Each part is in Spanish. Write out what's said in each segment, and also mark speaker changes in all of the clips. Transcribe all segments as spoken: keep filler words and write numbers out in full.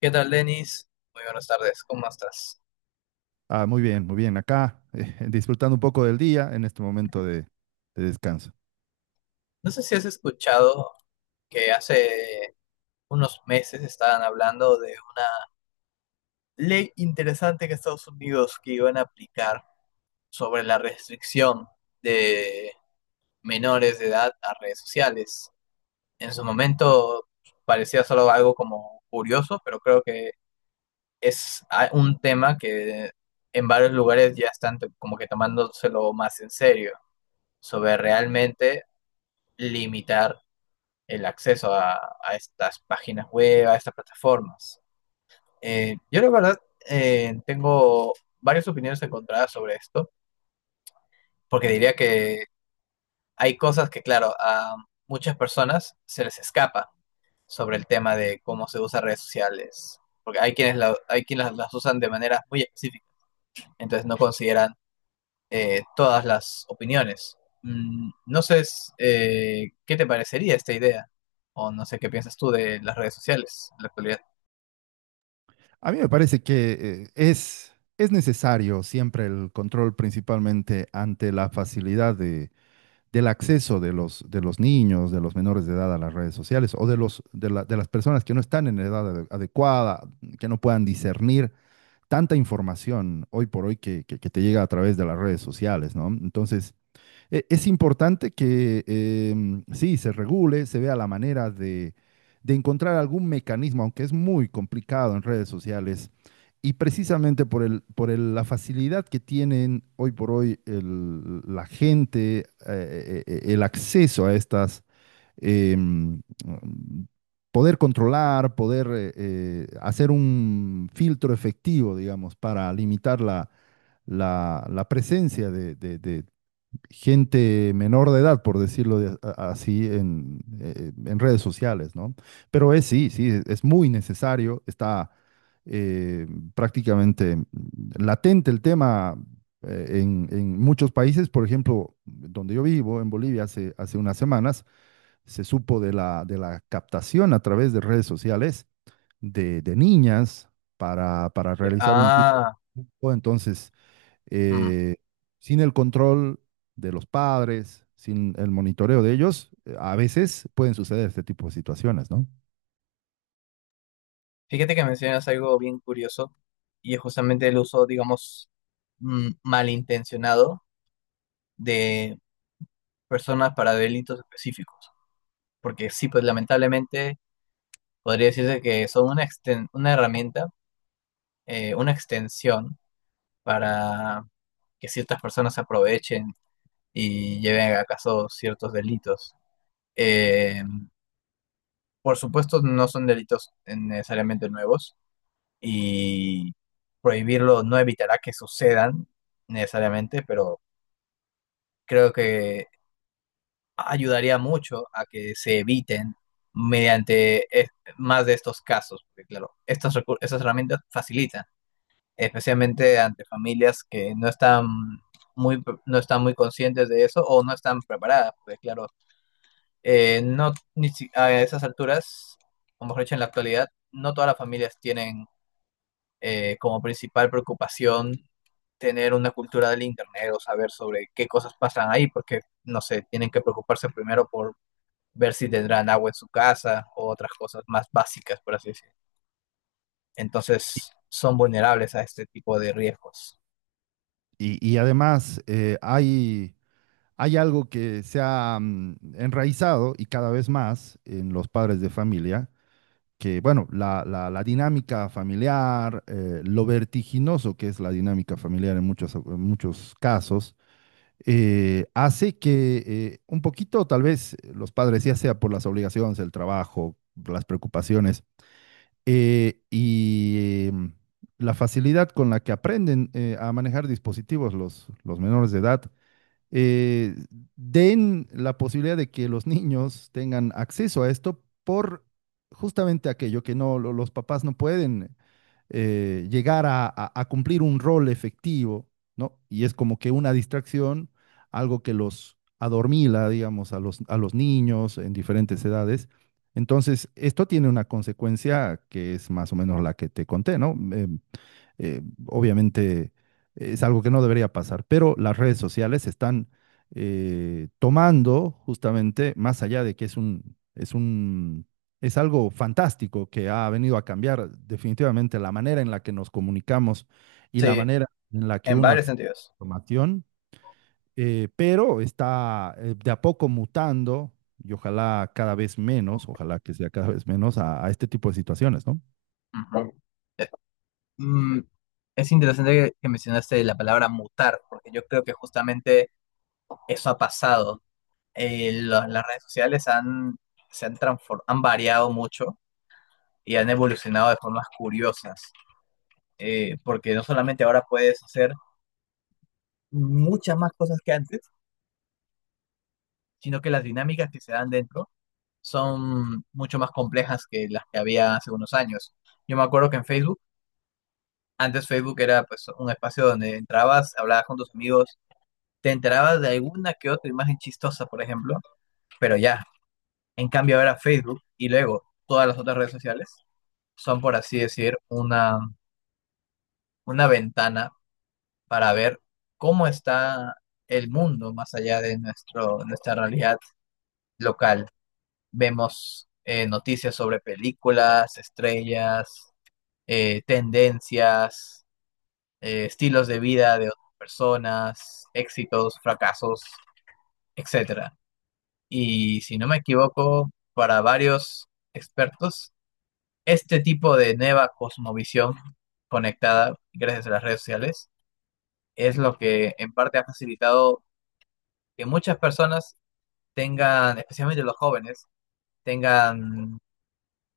Speaker 1: ¿Qué tal, Denis? Muy buenas tardes, ¿cómo estás?
Speaker 2: Ah, muy bien, muy bien. Acá, eh, disfrutando un poco del día en este momento de, de descanso.
Speaker 1: No sé si has escuchado que hace unos meses estaban hablando de una ley interesante que Estados Unidos que iban a aplicar sobre la restricción de menores de edad a redes sociales. En su momento parecía solo algo como curioso, pero creo que es a- un tema que en varios lugares ya están t- como que tomándoselo más en serio, sobre realmente limitar el acceso a, a estas páginas web, a estas plataformas. Eh, yo la verdad eh, tengo varias opiniones encontradas sobre esto, porque diría que hay cosas que, claro, a muchas personas se les escapa sobre el tema de cómo se usan redes sociales, porque hay quienes, la- hay quienes las, las usan de manera muy específica, entonces no consideran eh, todas las opiniones. Mm, no sé eh, qué te parecería esta idea, o no sé qué piensas tú de las redes sociales en la actualidad.
Speaker 2: A mí me parece que eh, es, es necesario siempre el control, principalmente ante la facilidad de, del acceso de los, de los niños, de los menores de edad a las redes sociales o de los, de la- de las personas que no están en la edad ade- adecuada, que no puedan discernir tanta información hoy por hoy que, que que te llega a través de las redes sociales, ¿no? Entonces… E- Es importante que em, sí, se regule, se vea la manera de, de encontrar algún mecanismo, aunque es muy complicado en redes sociales. Y precisamente por el, por el- la facilidad que tienen hoy por hoy el- la gente, eh, eh, eh, el acceso a estas, em, poder controlar, poder eh, eh, hacer un filtro efectivo, digamos, para limitar la, la- la presencia de, de- de- gente menor de edad, por decirlo de- a- así, en, eh, en redes sociales, ¿no? Pero es sí, sí, es es muy necesario, está eh, prácticamente latente el tema eh, en, en muchos países, por ejemplo, donde yo vivo, en Bolivia, hace, hace unas semanas, se supo de la, de la captación a través de redes sociales de, de niñas para, para
Speaker 1: Ya.
Speaker 2: realizar un tipo,
Speaker 1: Ah,
Speaker 2: de… Entonces
Speaker 1: mm.
Speaker 2: eh, sin el control de los padres, sin el monitoreo de ellos, eh, a veces pueden suceder este tipo de situaciones, ¿no?
Speaker 1: Fíjate que mencionas algo bien curioso y es justamente el uso, digamos, mm, malintencionado de personas para delitos específicos. Porque sí, pues lamentablemente podría decirse que son una, exten- una herramienta, eh, una extensión para que ciertas personas se aprovechen y lleven a caso ciertos delitos. Eh, por supuesto, no son delitos necesariamente nuevos. Y prohibirlo no evitará que sucedan necesariamente, pero creo que ayudaría mucho a que se eviten mediante es- más de estos casos, porque claro, estas, recu- estas herramientas facilitan, especialmente ante familias que no están muy, pre- no están muy conscientes de eso o no están preparadas, porque claro, eh, no, ni si- a esas alturas, o mejor dicho, en la actualidad, no todas las familias tienen eh, como principal preocupación tener una cultura del Internet o saber sobre qué cosas pasan ahí, porque, no sé, tienen que preocuparse primero por ver si tendrán agua en su casa o otras cosas más básicas, por así decirlo. Entonces, son vulnerables a este tipo de riesgos.
Speaker 2: Y, y además eh, hay, hay algo que se ha mm, enraizado y cada vez más en los padres de familia, que bueno, la, la- la dinámica familiar, eh, lo vertiginoso que es la dinámica familiar en muchos, en muchos casos, eh, hace que eh, un poquito, tal vez, los padres, ya sea por las obligaciones, el trabajo, las preocupaciones, eh, y em, la facilidad con la que aprenden eh, a manejar dispositivos los, los menores de edad, eh, den la posibilidad de que los niños tengan acceso a esto por justamente aquello que no, lo- los papás no pueden eh, llegar a, a- a cumplir un rol efectivo, ¿no? Y es como que una distracción, algo que los adormila, digamos, a los, a los niños en diferentes edades. Entonces, esto tiene una consecuencia que es más o menos la que te conté, ¿no? Em, eh, obviamente es algo que no debería pasar, pero las redes sociales están eh, tomando justamente, más allá de que es un, es un, es algo fantástico que ha venido a cambiar definitivamente la manera en la que nos comunicamos y la
Speaker 1: Sí,
Speaker 2: manera en la que
Speaker 1: en
Speaker 2: uno
Speaker 1: varios
Speaker 2: accede a la
Speaker 1: sentidos.
Speaker 2: información, eh, pero está eh, de a poco mutando. Y ojalá cada vez menos, ojalá que sea cada vez menos a, a este tipo de situaciones, ¿no?
Speaker 1: Ujú. Bueno, Eh, Mm, es interesante que que mencionaste la palabra mutar, porque yo creo que justamente eso ha pasado. Eh, la- las redes sociales han, se han transfor- han variado mucho y han evolucionado de formas curiosas, eh, porque no solamente ahora puedes hacer muchas más cosas que antes, sino que las dinámicas que se dan dentro son mucho más complejas que las que había hace unos años. Yo me acuerdo que en Facebook, antes Facebook era pues un espacio donde entrabas, hablabas con tus amigos, te enterabas de alguna que otra imagen chistosa, por ejemplo, pero ya. En cambio ahora Facebook y luego todas las otras redes sociales son, por así decir, una, una ventana para ver cómo está el mundo más allá de nuestro, nuestra realidad local. Vemos eh, noticias sobre películas, estrellas, eh, tendencias, eh, estilos de vida de otras personas, éxitos, fracasos, etcétera. Y si no me equivoco, para varios expertos, este tipo de nueva cosmovisión conectada gracias a las redes sociales es lo que en parte ha facilitado que muchas personas tengan, especialmente los jóvenes, tengan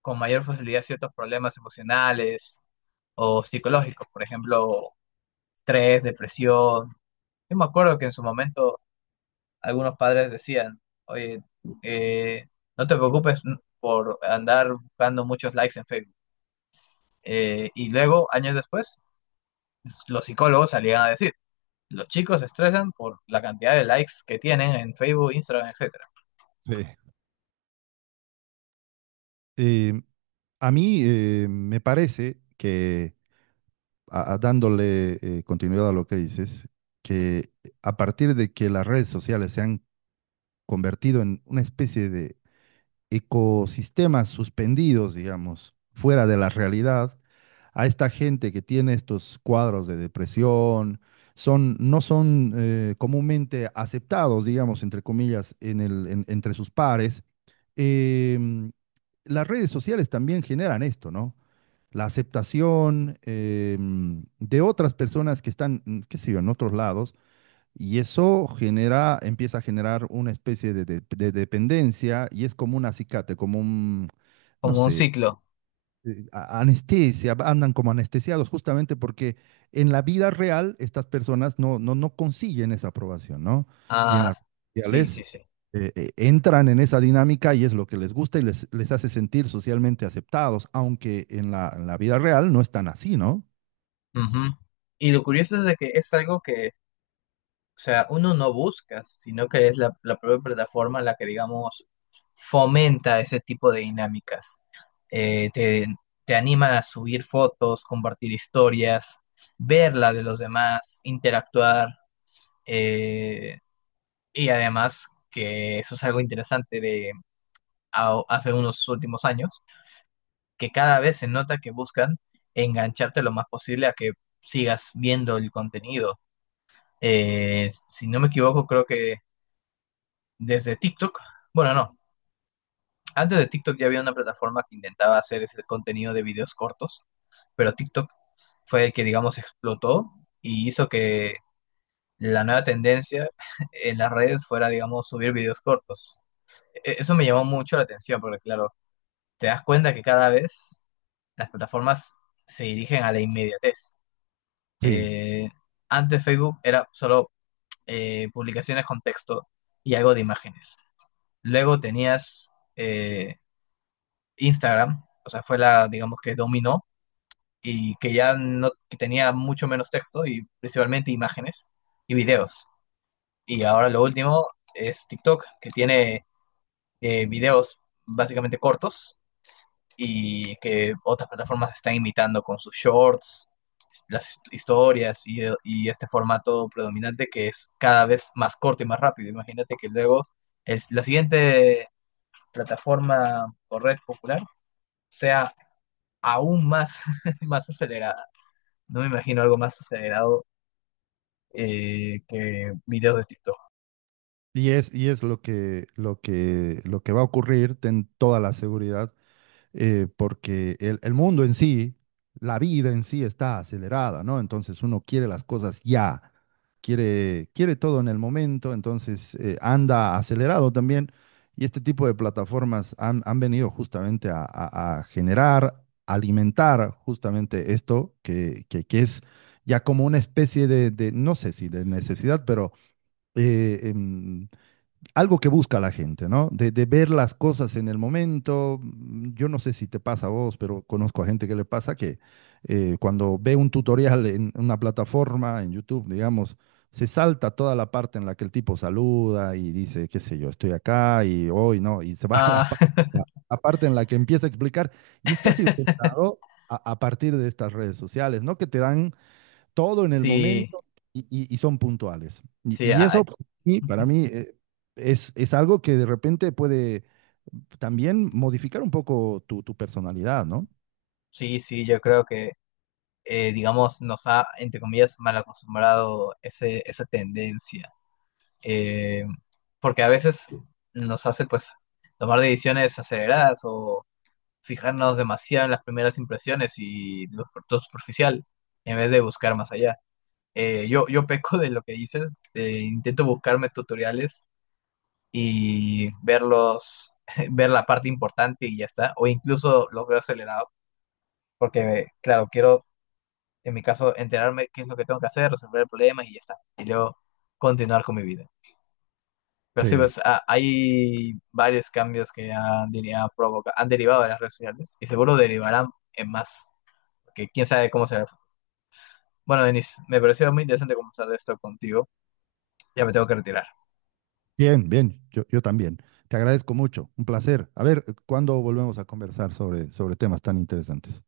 Speaker 1: con mayor facilidad ciertos problemas emocionales o psicológicos, por ejemplo, estrés, depresión. Yo me acuerdo que en su momento algunos padres decían, oye, eh, no te preocupes por andar buscando muchos likes en Facebook. Eh, y luego, años después, los psicólogos salían a decir, los chicos se estresan por la cantidad de likes que tienen en Facebook, Instagram, etcétera.
Speaker 2: Sí. Eh, a mí eh, me parece que, a- a- dándole eh, continuidad a lo que dices, que a partir de que las redes sociales se han convertido en una especie de ecosistemas suspendidos, digamos, fuera de la realidad, a esta gente que tiene estos cuadros de depresión, son, no son eh, comúnmente aceptados, digamos, entre comillas, en el, en- entre sus pares. em, las redes sociales también generan esto, ¿no? La aceptación em, de otras personas que están, mm, qué sé yo, en otros lados, y eso genera, empieza a generar una especie de, de- de dependencia y es como un acicate, como un, no
Speaker 1: Como un
Speaker 2: sé,
Speaker 1: ciclo.
Speaker 2: eh, a- anestesia, andan como anestesiados, justamente porque en la vida real estas personas no, no, no consiguen esa aprobación, ¿no? Y en
Speaker 1: Ah,
Speaker 2: las
Speaker 1: sí,
Speaker 2: redes
Speaker 1: sí,
Speaker 2: sociales
Speaker 1: sí.
Speaker 2: eh, eh, entran en esa dinámica y es lo que les gusta y les, les hace sentir socialmente aceptados, aunque en la, en la vida real no están así, ¿no?
Speaker 1: Ujú. Y lo curioso es de que es algo que, o sea, uno no busca, sino que es la, la propia plataforma la que, digamos, fomenta ese tipo de dinámicas. Eh, te, te anima a subir fotos, compartir historias, ver la de los demás, interactuar. eh, y además que eso es algo interesante de a- hace unos últimos años, que cada vez se nota que buscan engancharte lo más posible a que sigas viendo el contenido. Eh, si no me equivoco, creo que desde TikTok, bueno, no, antes de TikTok ya había una plataforma que intentaba hacer ese contenido de videos cortos, pero TikTok fue el que, digamos, explotó y hizo que la nueva tendencia en las redes fuera, digamos, subir videos cortos. E- Eso me llamó mucho la atención porque, claro, te das cuenta que cada vez las plataformas se dirigen a la inmediatez.
Speaker 2: Sí.
Speaker 1: Eh, antes Facebook era solo eh, publicaciones con texto y algo de imágenes. Luego tenías eh, Instagram, o sea, fue la, digamos, que dominó y que ya no que tenía mucho menos texto y principalmente imágenes y videos. Y ahora lo último es TikTok, que tiene eh, videos básicamente cortos y que otras plataformas están imitando con sus shorts, las hist- historias y, y este formato predominante que es cada vez más corto y más rápido. Imagínate que luego es la siguiente plataforma o red popular sea aún más, más acelerada. No me imagino algo más acelerado eh, que videos de TikTok.
Speaker 2: Y es, y es lo que, lo que, lo que va a ocurrir, ten toda la seguridad, eh, porque el, el mundo en sí, la vida en sí está acelerada, ¿no? Entonces uno quiere las cosas ya, quiere, quiere todo en el momento, entonces eh, anda acelerado también. Y este tipo de plataformas han, han venido justamente a, a- a generar, alimentar justamente esto que, que- que es ya como una especie de, de, no sé si de necesidad, pero eh, em, algo que busca la gente, ¿no? De, de, ver las cosas en el momento. Yo no sé si te pasa a vos, pero conozco a gente que le pasa que eh, cuando ve un tutorial en una plataforma, en YouTube, digamos, se salta toda la parte en la que el tipo saluda y dice, qué sé yo, estoy acá y hoy no, y se va a la,
Speaker 1: Ah,
Speaker 2: pa- la- la parte en la que empieza a explicar. Y esto ha sido inventado a, a partir de estas redes sociales, ¿no? Que te dan todo en el
Speaker 1: sí,
Speaker 2: momento y, y- y son puntuales. Y,
Speaker 1: sí,
Speaker 2: y
Speaker 1: ah,
Speaker 2: eso para mí, para mí, eh, es, es algo que de repente puede también modificar un poco tu, tu personalidad, ¿no?
Speaker 1: sí, sí, yo creo que, eh, digamos, nos ha, entre comillas, mal acostumbrado ese, esa tendencia. Eh, porque a veces nos hace, pues, tomar decisiones aceleradas o fijarnos demasiado en las primeras impresiones y lo lo superficial en vez de buscar más allá. Eh, yo, yo peco de lo que dices, eh, intento buscarme tutoriales y verlos, ver la parte importante y ya está, o incluso los veo acelerado, porque claro, quiero en mi caso enterarme qué es lo que tengo que hacer, resolver el problema y ya está, y luego continuar con mi vida. Pero sí,
Speaker 2: Sí.
Speaker 1: pues ha- hay varios cambios que han, diría, provoca- han derivado de las redes sociales y seguro derivarán en más, que quién sabe cómo será el futuro. Bueno, Denis, me pareció muy interesante conversar de esto contigo, ya me tengo que retirar.
Speaker 2: Bien, bien, yo, yo también. Te agradezco mucho, un placer. A ver, ¿cuándo volvemos a conversar sobre, sobre temas tan interesantes?